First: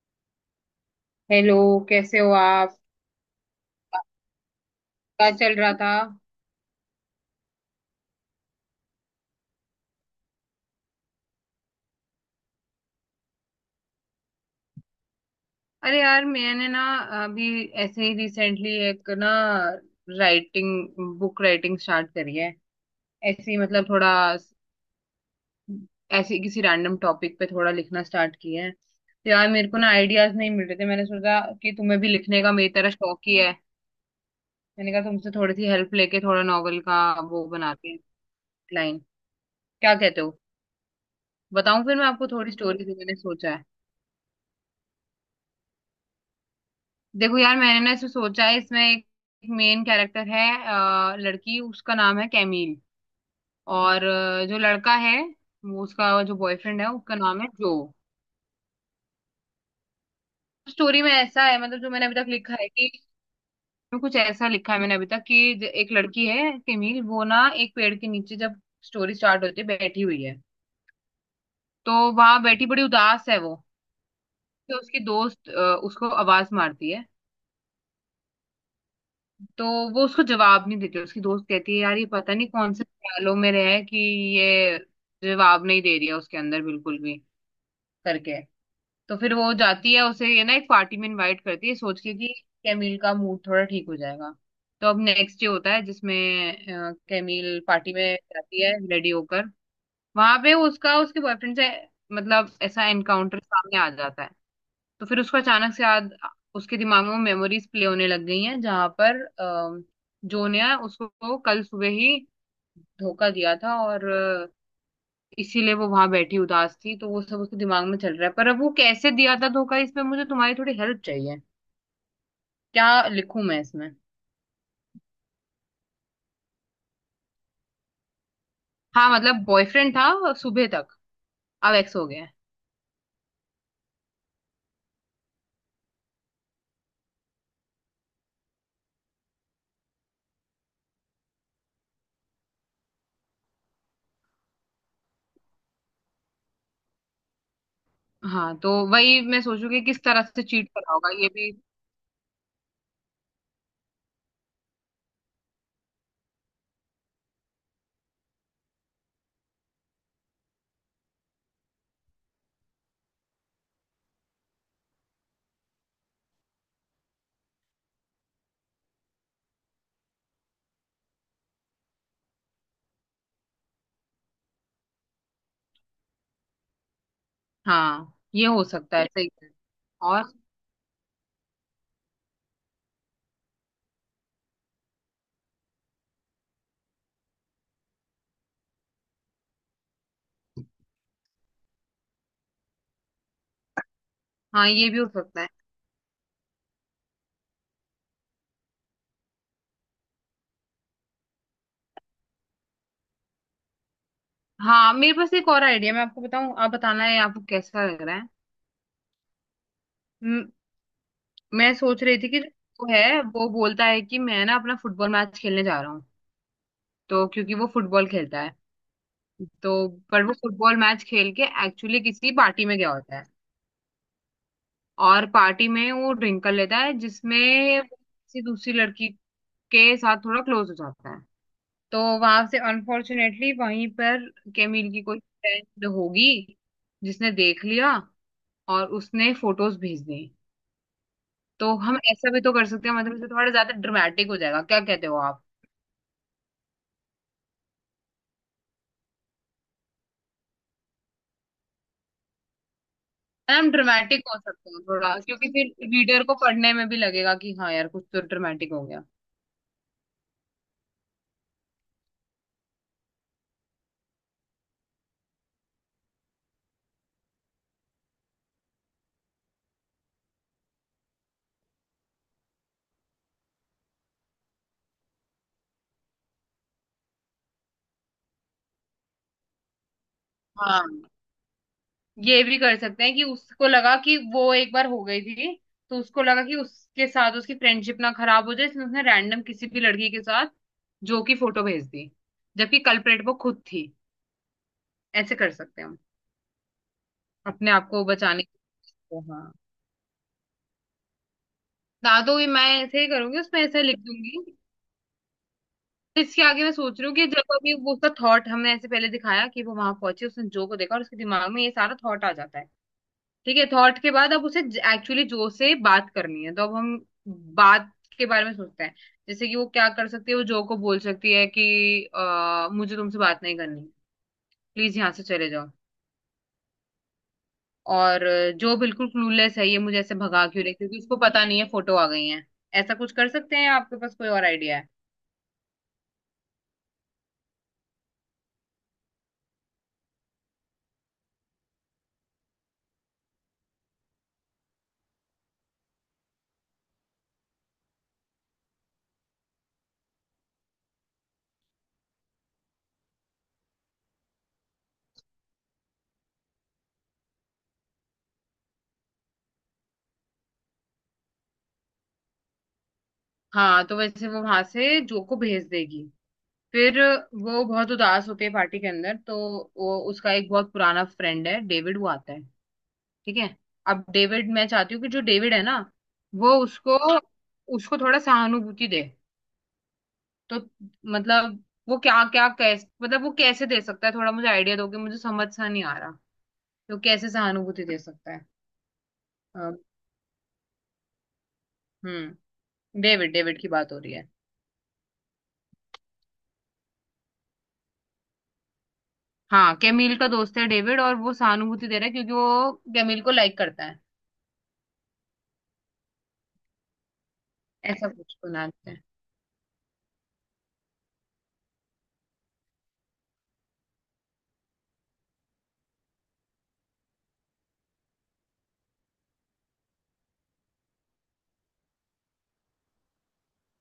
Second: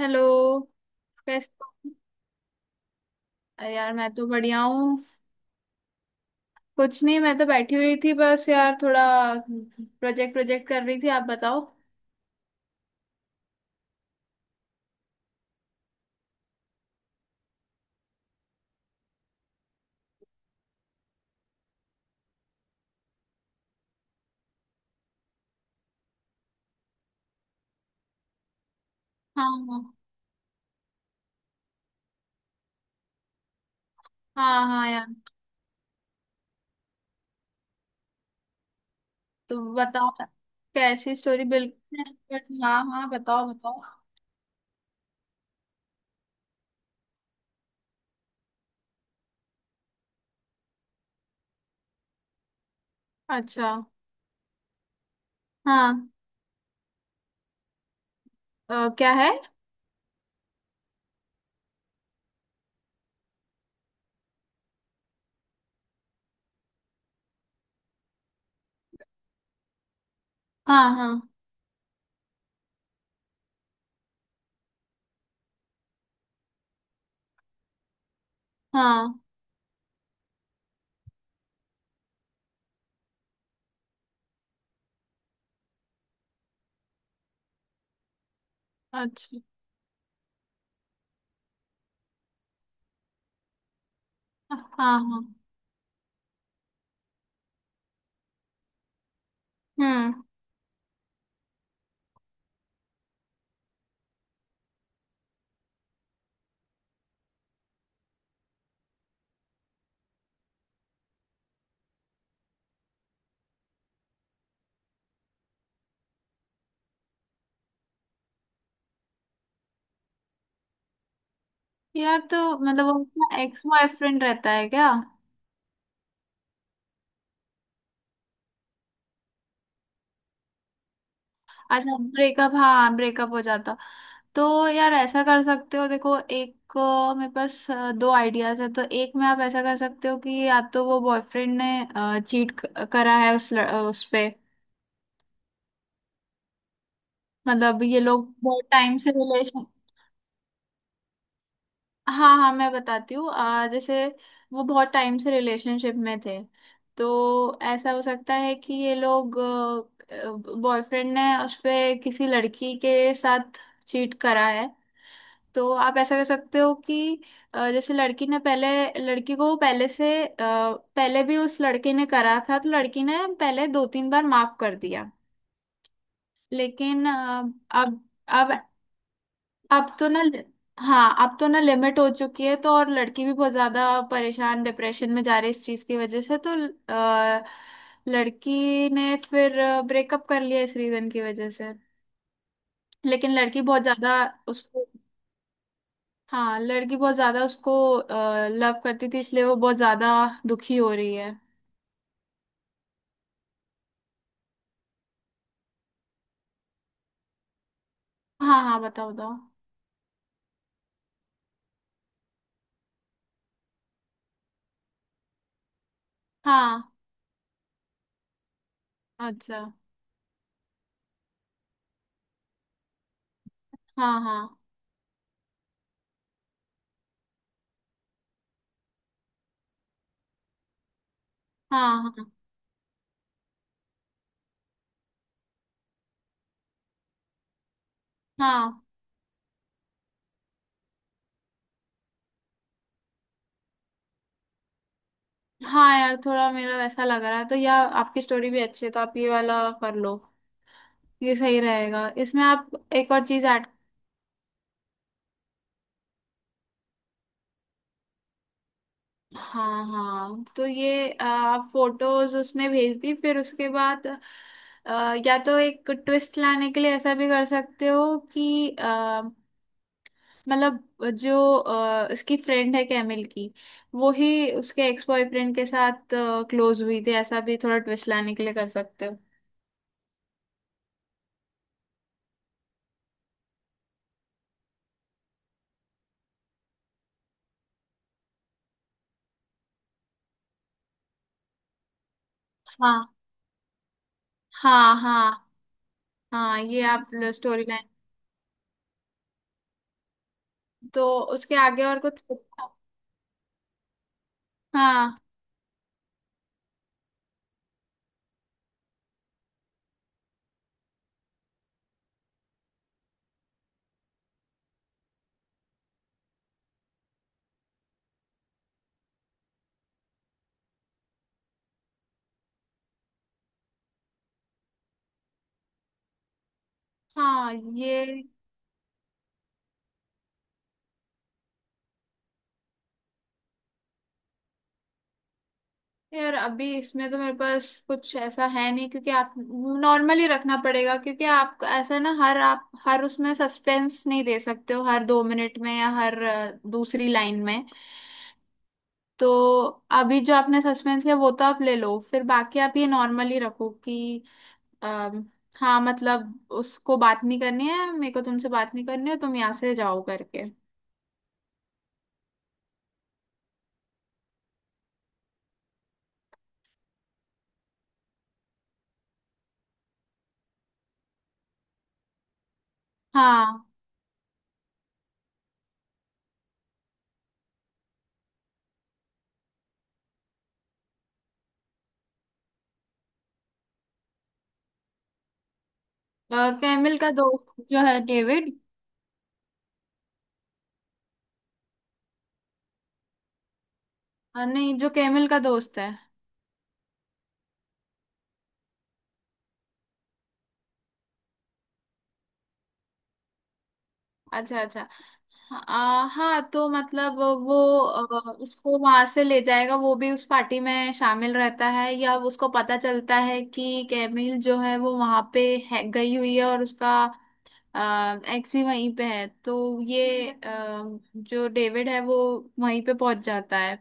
Hello. कैसे hello. हो? कैसे हो आप। अरे यार, मैं तो बढ़िया हूँ। क्या चल रहा था। कुछ नहीं, मैं तो बैठी हुई थी, बस यार थोड़ा प्रोजेक्ट प्रोजेक्ट कर रही थी। आप बताओ। अरे यार, मैंने ना अभी ऐसे ही रिसेंटली एक ना राइटिंग बुक राइटिंग स्टार्ट करी है। ऐसे ही मतलब थोड़ा ऐसे ही किसी रैंडम टॉपिक पे थोड़ा लिखना स्टार्ट किया है। तो हाँ यार मेरे को हाँ। ना आइडियाज नहीं मिल रहे थे। मैंने सोचा कि तुम्हें भी लिखने का मेरी तरह शौक ही है। हाँ हाँ मैंने कहा यार। तुमसे थोड़ी सी हेल्प लेके थोड़ा नॉवल का वो बनाते हैं लाइन। तो क्या बताओ, कहते हो। कैसी स्टोरी? बताऊं फिर मैं आपको थोड़ी बिल्कुल, हाँ स्टोरी जो हाँ, मैंने बताओ सोचा है। बताओ। देखो यार, मैंने ना इसमें सोचा है, इसमें एक मेन कैरेक्टर है लड़की, उसका नाम है कैमील। अच्छा। और जो लड़का है, वो हाँ। उसका जो बॉयफ्रेंड है उसका नाम है जो। क्या है। स्टोरी में ऐसा है, मतलब जो मैंने अभी तक लिखा है कि इसमें कुछ ऐसा लिखा है मैंने अभी तक कि एक लड़की है कैमील, वो ना एक पेड़ के नीचे, जब स्टोरी स्टार्ट होती है, बैठी हुई है। हाँ हाँ। तो वहां बैठी बड़ी उदास है वो। तो उसकी दोस्त उसको आवाज मारती है। हाँ। तो वो उसको जवाब नहीं देती। उसकी दोस्त कहती है यार ये पता नहीं कौन से ख्यालों में रहे कि ये जवाब नहीं दे रही है, उसके अंदर बिल्कुल भी, करके। तो फिर अच्छा। वो जाती है, उसे ये ना एक पार्टी में इनवाइट करती है सोच के कि कैमिल का मूड थोड़ा ठीक हो जाएगा। हाँ तो अब हाँ। नेक्स्ट डे होता है जिसमें कैमिल पार्टी में जाती है रेडी होकर। हम्म। वहां पे उसका उसके बॉयफ्रेंड से मतलब ऐसा एनकाउंटर सामने आ जाता है। तो फिर उसको अचानक से याद, उसके दिमाग में वो मेमोरीज प्ले होने लग गई हैं जहां पर जो ने उसको कल सुबह ही धोखा दिया था। और इसीलिए वो वहां बैठी उदास थी। तो वो सब उसके दिमाग में चल रहा है, पर अब वो कैसे दिया था धोखा, इसमें मुझे तुम्हारी थोड़ी हेल्प चाहिए। यार, तो मतलब क्या वो लिखूं मैं एक्स इसमें। बॉयफ्रेंड रहता है क्या? हाँ, मतलब बॉयफ्रेंड था सुबह तक, अब अच्छा, एक्स हो गया है। ब्रेकअप। हाँ, ब्रेकअप हो जाता। तो यार, ऐसा कर सकते हो। देखो, एक मेरे पास दो आइडियाज है तो एक में आप ऐसा कर सकते हो कि या तो वो, बॉयफ्रेंड ने चीट करा है उस पे। मतलब ये लोग हाँ, बहुत तो टाइम से वही मैं रिलेशन। सोचू कि किस तरह से चीट करा होगा, ये भी। हाँ हाँ, मैं बताती हूँ। जैसे वो बहुत टाइम से रिलेशनशिप में थे, तो ऐसा हो सकता है कि ये लोग, बॉयफ्रेंड ने उस पे किसी लड़की के साथ चीट करा है। तो आप ऐसा कर सकते हो कि जैसे लड़की ने पहले, लड़की को पहले से पहले भी उस लड़के ने करा था, तो लड़की ने पहले दो तीन बार माफ कर दिया। लेकिन अब। हाँ, ये अब। हो सकता है, सही है। अब तो ना। और हाँ, अब तो ना लिमिट हो चुकी है। तो और लड़की भी बहुत ज्यादा परेशान, डिप्रेशन में जा रही है इस चीज की वजह से। तो अ, लड़की ने फिर ब्रेकअप कर लिया इस रीजन की वजह से। लेकिन लड़की बहुत ज्यादा हाँ, उसको। ये भी हो सकता है। हाँ, लड़की बहुत ज्यादा उसको लव करती थी, इसलिए वो बहुत ज्यादा दुखी हो रही है। हाँ, मेरे पास एक और आइडिया, मैं आपको बताऊं, आप बताना है आपको कैसा लग रहा है। हाँ हाँ, बताओ बताओ। म- मैं सोच रही थी कि जो वो है वो बोलता है कि मैं ना अपना फुटबॉल मैच खेलने जा रहा हूँ, हाँ। तो क्योंकि वो फुटबॉल खेलता है। अच्छा। तो पर वो फुटबॉल मैच खेल के एक्चुअली किसी पार्टी में गया होता है। हाँ हाँ। और पार्टी में वो ड्रिंक कर लेता है, जिसमें वो किसी दूसरी लड़की के साथ थोड़ा क्लोज हो जाता है। हाँ तो हाँ। वहां से अनफॉर्चुनेटली वहीं पर केमिल की कोई फ्रेंड होगी जिसने देख लिया हाँ और उसने फोटोज भेज दी। तो हम ऐसा भी तो कर सकते हैं, मतलब इससे थोड़ा ज्यादा ड्रामेटिक हो जाएगा, क्या कहते हो आप। हाँ यार, थोड़ा मेरा वैसा लग रहा है। तो या आपकी स्टोरी भी अच्छी है, तो आप ये वाला कर लो, ये सही रहेगा। इसमें आप एक और चीज है ना, ऐड। हम ड्रामेटिक हो सकते हैं थोड़ा, क्योंकि फिर रीडर को पढ़ने में भी लगेगा कि हाँ यार कुछ तो ड्रामेटिक हो गया। हाँ हाँ। तो ये, आप फोटोज उसने भेज दी, फिर उसके बाद या तो एक ट्विस्ट लाने के लिए ऐसा भी कर सकते हो कि मतलब जो इसकी फ्रेंड है, कैमिल की, वो ही उसके एक्स बॉयफ्रेंड के साथ क्लोज हुई थी। ऐसा भी थोड़ा ट्विस्ट लाने के लिए कर सकते हो। हाँ, ये भी कर सकते हैं कि उसको लगा कि वो एक बार हो गई थी, तो उसको लगा कि उसके साथ उसकी फ्रेंडशिप ना खराब हो जाए, इसलिए उसने रैंडम किसी भी लड़की के साथ जो की फोटो भेज दी, जबकि हाँ कल्प्रेट वो खुद थी। हाँ। ऐसे हाँ कर सकते हैं हम, हाँ ये आप स्टोरी अपने आप लाइन। को बचाने के लिए। हाँ, तो उसके आगे और ना कुछ? तो ये मैं ऐसे ही करूंगी, उसमें ऐसे लिख दूंगी। हाँ तो इसके आगे मैं सोच रही हूँ कि जब अभी वो उसका थॉट हमने ऐसे पहले दिखाया कि वो वहां पहुंची, उसने जो को देखा और उसके दिमाग में ये सारा थॉट आ जाता है। ठीक है, थॉट के बाद अब उसे एक्चुअली जो से बात करनी है। तो अब हम बात के बारे में सोचते हैं, जैसे कि वो क्या कर सकती है। वो जो को बोल सकती है कि मुझे तुमसे बात नहीं करनी, प्लीज यहाँ से चले जाओ। हाँ, और ये। जो बिल्कुल क्लूलेस है, ये मुझे ऐसे भगा क्यों रही है? क्योंकि उसको पता नहीं है फोटो आ गई है। ऐसा कुछ कर सकते हैं, आपके पास कोई और आइडिया है। यार, अभी इसमें तो मेरे पास कुछ ऐसा है नहीं, क्योंकि आप नॉर्मली रखना पड़ेगा। क्योंकि आप ऐसा ना, हर आप हर उसमें सस्पेंस नहीं दे सकते हो, हर 2 मिनट में या हर दूसरी लाइन में। तो अभी जो आपने सस्पेंस किया, वो तो आप ले लो। फिर बाकी आप ये नॉर्मली रखो कि अम, हाँ, मतलब उसको बात नहीं करनी है, मेरे को तुमसे बात नहीं करनी है, तुम यहाँ से जाओ, करके। हाँ, तो वैसे वो वहां से जो को भेज देगी। फिर वो बहुत उदास होती है पार्टी के अंदर। तो वो उसका एक बहुत पुराना फ्रेंड है डेविड, वो आता है। ठीक है, हाँ। अब डेविड, मैं चाहती हूँ कि जो डेविड है ना, वो उसको उसको थोड़ा सहानुभूति दे। तो मतलब वो क्या क्या कैसे मतलब वो कैसे दे सकता है, थोड़ा मुझे आइडिया दो, कि मुझे समझ सा नहीं आ रहा। कैमिल तो का कैसे दोस्त सहानुभूति जो है, दे सकता है। डेविड। अ, हम्म डेविड डेविड की बात हो रही है। नहीं, जो कैमिल का दोस्त है। हाँ, कैमिल का दोस्त है डेविड, और वो सहानुभूति दे रहा है क्योंकि वो कैमिल को लाइक करता है। अच्छा अच्छा। हाँ, तो मतलब वो ऐसा कुछ बना उसको देते हैं। वहां से ले जाएगा। वो भी उस पार्टी में शामिल रहता है, या उसको पता चलता है कि कैमिल जो है वो वहां पे है, गई हुई है, और उसका एक्स भी वहीं पे है। तो ये जो डेविड है वो वहीं पे पहुंच जाता है,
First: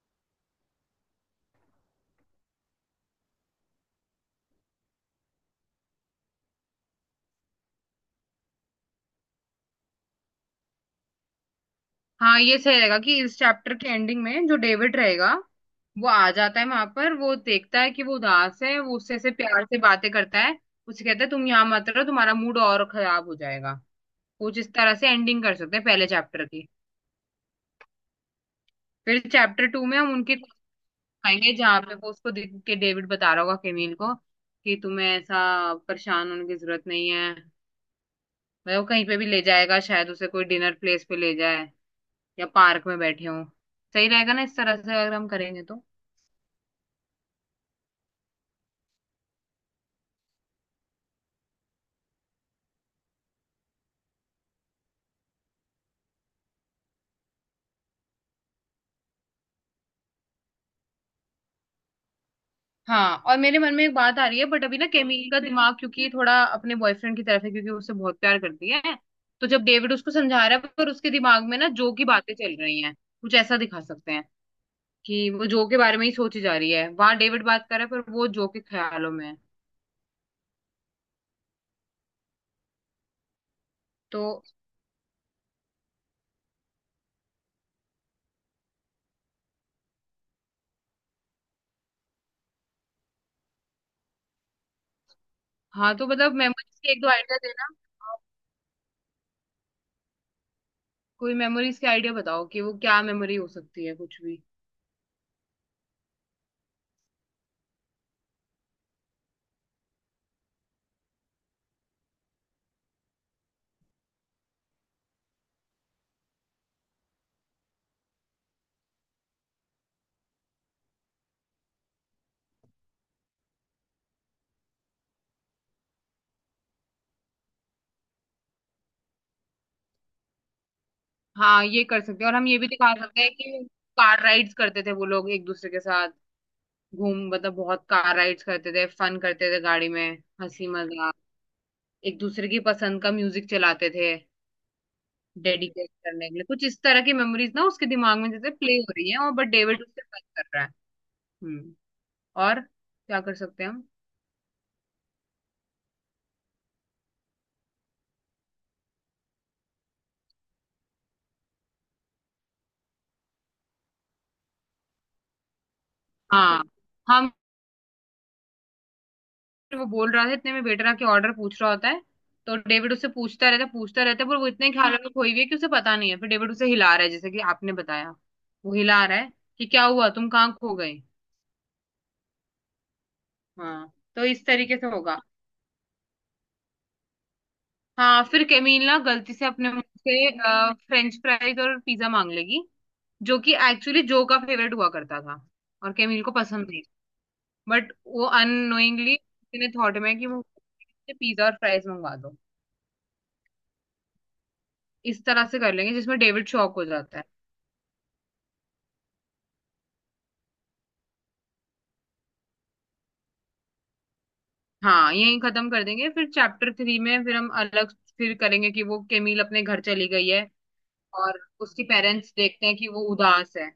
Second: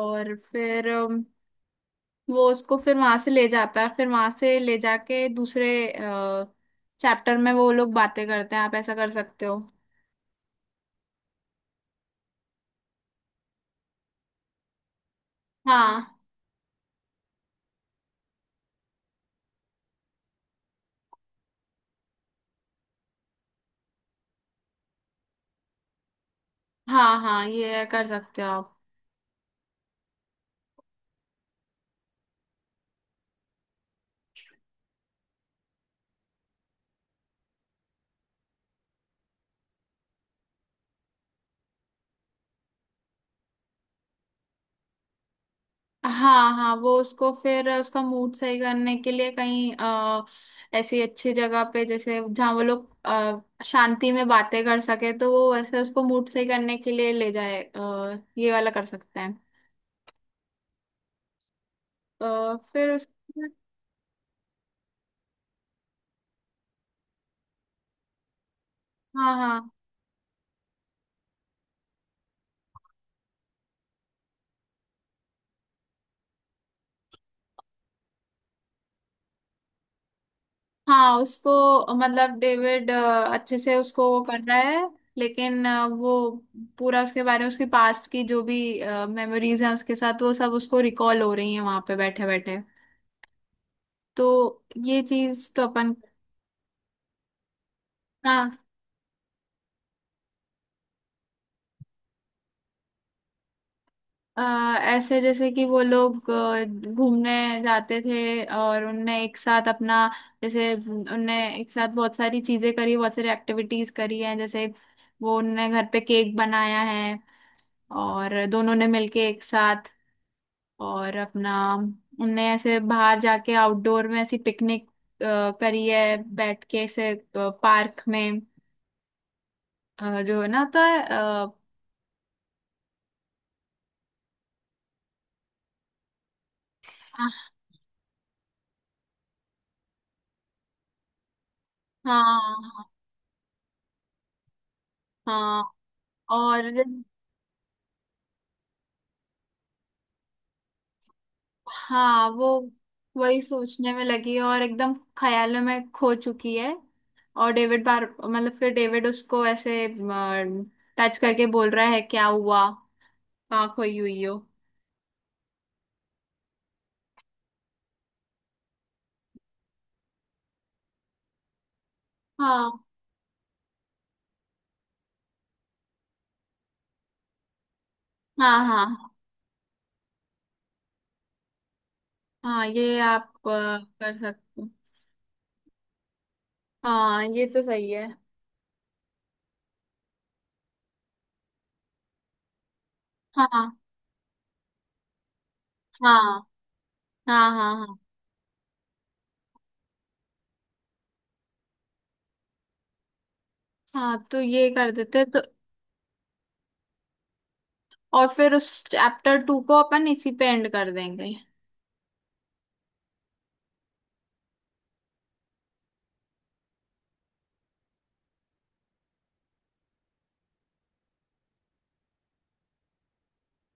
और फिर वो उसको फिर वहां से ले जाता है। फिर वहां से ले जाके दूसरे चैप्टर में वो लोग बातें करते हैं। आप ऐसा कर सकते हो। हाँ, ये सही रहेगा कि इस चैप्टर के एंडिंग में जो डेविड रहेगा वो हाँ। आ जाता है वहां पर, वो देखता है कि वो उदास है, वो उससे से प्यार से बातें करता है, उसे कहता है तुम यहाँ मत रहो, तुम्हारा मूड और खराब हो जाएगा। कुछ इस तरह से एंडिंग कर सकते हैं पहले चैप्टर की। हाँ हाँ, ये कर सकते हो आप। फिर चैप्टर टू में हम उनके आएंगे जहाँ पे वो उसको देख के डेविड बता रहा होगा केमिल को कि तुम्हें ऐसा परेशान होने की जरूरत नहीं है, मतलब वो कहीं पे भी ले जाएगा, शायद उसे कोई डिनर प्लेस पे ले जाए या पार्क में बैठे हो। सही रहेगा ना इस तरह से अगर हम करेंगे तो। हाँ हाँ, वो उसको फिर उसका मूड सही करने के लिए कहीं ऐसी अच्छी जगह पे, जैसे जहाँ वो लोग शांति में बातें कर सके। तो वो ऐसे उसको मूड सही करने के लिए ले जाए। ये वाला कर सकते हैं। फिर उस। हाँ, और मेरे मन में एक बात आ रही है, बट अभी ना केमिल का दिमाग क्योंकि थोड़ा अपने बॉयफ्रेंड की तरफ है, क्योंकि वो उससे बहुत प्यार करती है। हाँ तो जब हाँ। डेविड उसको समझा रहा है, पर उसके दिमाग में ना जो की बातें चल रही हैं, कुछ ऐसा दिखा सकते हैं कि वो जो के बारे में ही सोची जा रही है, वहां डेविड बात कर रहा है पर वो जो के ख्यालों में है। हाँ, उसको मतलब, डेविड अच्छे से उसको तो वो कर रहा है। लेकिन वो पूरा उसके बारे में, उसके पास्ट की जो भी मेमोरीज हैं उसके साथ, वो सब उसको रिकॉल हो रही हैं वहां पे बैठे बैठे। तो ये चीज तो अपन। हाँ, तो मतलब मेमोरीज के एक दो आइडिया देना आप। हाँ। कोई मेमोरीज के आइडिया बताओ कि वो क्या मेमोरी हो सकती है, कुछ भी। अ, ऐसे जैसे कि वो लोग घूमने जाते थे, और उनने एक साथ अपना, जैसे उनने एक साथ बहुत सारी चीजें करी, बहुत सारी एक्टिविटीज करी हैं। जैसे वो उनने घर पे केक बनाया है, और दोनों ने मिलके एक साथ, और अपना, उनने ऐसे बाहर जाके आउटडोर में ऐसी पिकनिक करी है, बैठ के ऐसे पार्क में। जो है ना, होता है हाँ, ये कर सकते हैं, और हम ये भी दिखा सकते हैं कि कार राइड्स करते थे वो लोग एक दूसरे के साथ, घूम हाँ मतलब बहुत कार राइड्स करते थे, फन करते थे गाड़ी में, हंसी मजाक, एक दूसरे की हाँ। पसंद का म्यूजिक चलाते थे, हाँ हाँ, डेडिकेट करने के लिए। और। कुछ इस तरह की मेमोरीज ना उसके दिमाग में जैसे प्ले हो रही है, और बट डेविड उससे बात कर रहा है। हम्म, हाँ, वो और क्या कर वही सकते हैं हम। सोचने में लगी है, और एकदम ख्यालों में खो चुकी है। और डेविड बार मतलब फिर डेविड उसको ऐसे टच करके बोल रहा है, क्या हुआ, कहाँ खोई हुई हो। हाँ, हम, वो बोल रहा था इतने में वेटर आके ऑर्डर पूछ रहा होता है। तो हाँ डेविड उससे पूछता रहता है पूछता रहता है, पर वो इतने ख्याल में खोई हुई है कि उसे पता नहीं है। फिर डेविड उसे हिला रहा है जैसे कि आपने बताया। हाँ। वो हाँ हिला रहा है कि क्या हुआ, तुम कहाँ खो गए। हाँ, ये आप हाँ, कर तो इस सकते हो। तरीके से होगा। हाँ, ये तो सही है। हाँ, फिर केमिल ना गलती से अपने मुंह से फ्रेंच फ्राइज और पिज्जा मांग लेगी, जो हाँ कि हाँ एक्चुअली जो का फेवरेट हुआ करता था और केमिल को पसंद नहीं। हाँ, हाँ बट हाँ वो अननोइंगली उसने थॉट में कि वो पिज्जा और फ्राइज मंगवा दो। हाँ, तो ये कर देते इस हैं। तो तरह से कर लेंगे जिसमें डेविड शॉक हो जाता है। और फिर उस चैप्टर 2 को अपन इसी पे एंड कर देंगे। हाँ, यही खत्म कर देंगे। फिर चैप्टर थ्री में फिर हम अलग फिर करेंगे कि वो केमिल अपने घर चली गई है और उसके पेरेंट्स देखते हैं कि वो उदास है,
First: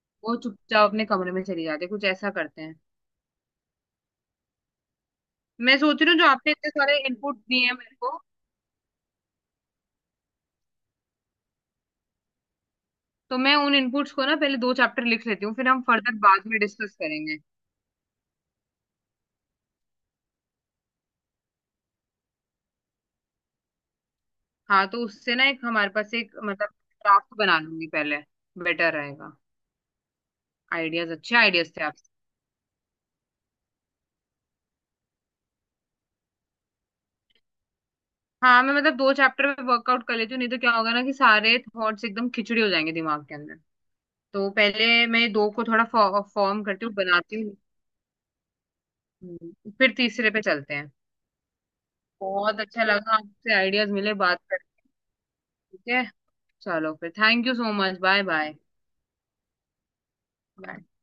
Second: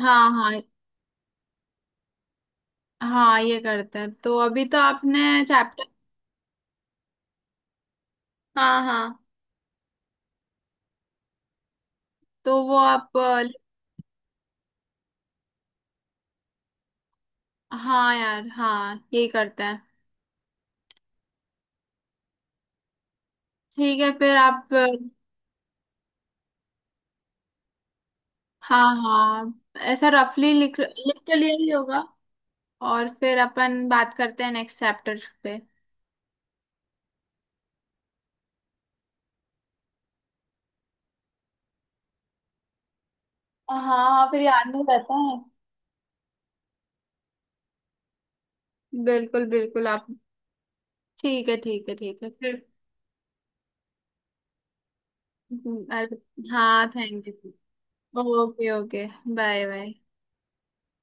हाँ वो हाँ। चुपचाप अपने कमरे में चली जाती है। कुछ ऐसा करते हैं। हाँ, ये करते हैं। तो अभी तो आपने मैं चैप्टर। सोच रही हूँ जो आपने इतने सारे इनपुट दिए हैं मेरे को, हाँ हाँ। तो वो आप तो मैं उन इनपुट्स को ना पहले दो चैप्टर लिख लेती हूँ, फिर हम फर्दर बाद में डिस्कस करेंगे। हाँ यार, हाँ यही करते हैं। ठीक है। फिर आप हाँ, तो उससे ना एक हमारे पास एक मतलब ड्राफ्ट बना लूंगी पहले, बेटर हाँ रहेगा। हाँ। ऐसा रफली लिख आइडियाज लिख तो अच्छे लिया ही आइडियाज थे आप। होगा। और फिर अपन बात करते हैं नेक्स्ट चैप्टर पे। हाँ, मैं मतलब दो चैप्टर में वर्कआउट कर लेती हूँ, नहीं तो क्या होगा ना कि सारे थॉट्स एकदम खिचड़ी हो जाएंगे दिमाग के अंदर। हाँ हाँ, फिर तो याद नहीं पहले रहता मैं है। दो को थोड़ा फॉर्म करती हूँ, बनाती हूँ। बिल्कुल बिल्कुल फिर आप। तीसरे पे चलते हैं। ठीक है, ठीक है, ठीक है। बहुत फिर अच्छा लगा आपसे आइडियाज मिले, बात करके। ठीक हम्म। है, अरे, हाँ, चलो फिर thank thank you. You so much, bye bye okay okay. Bye bye. कर दो।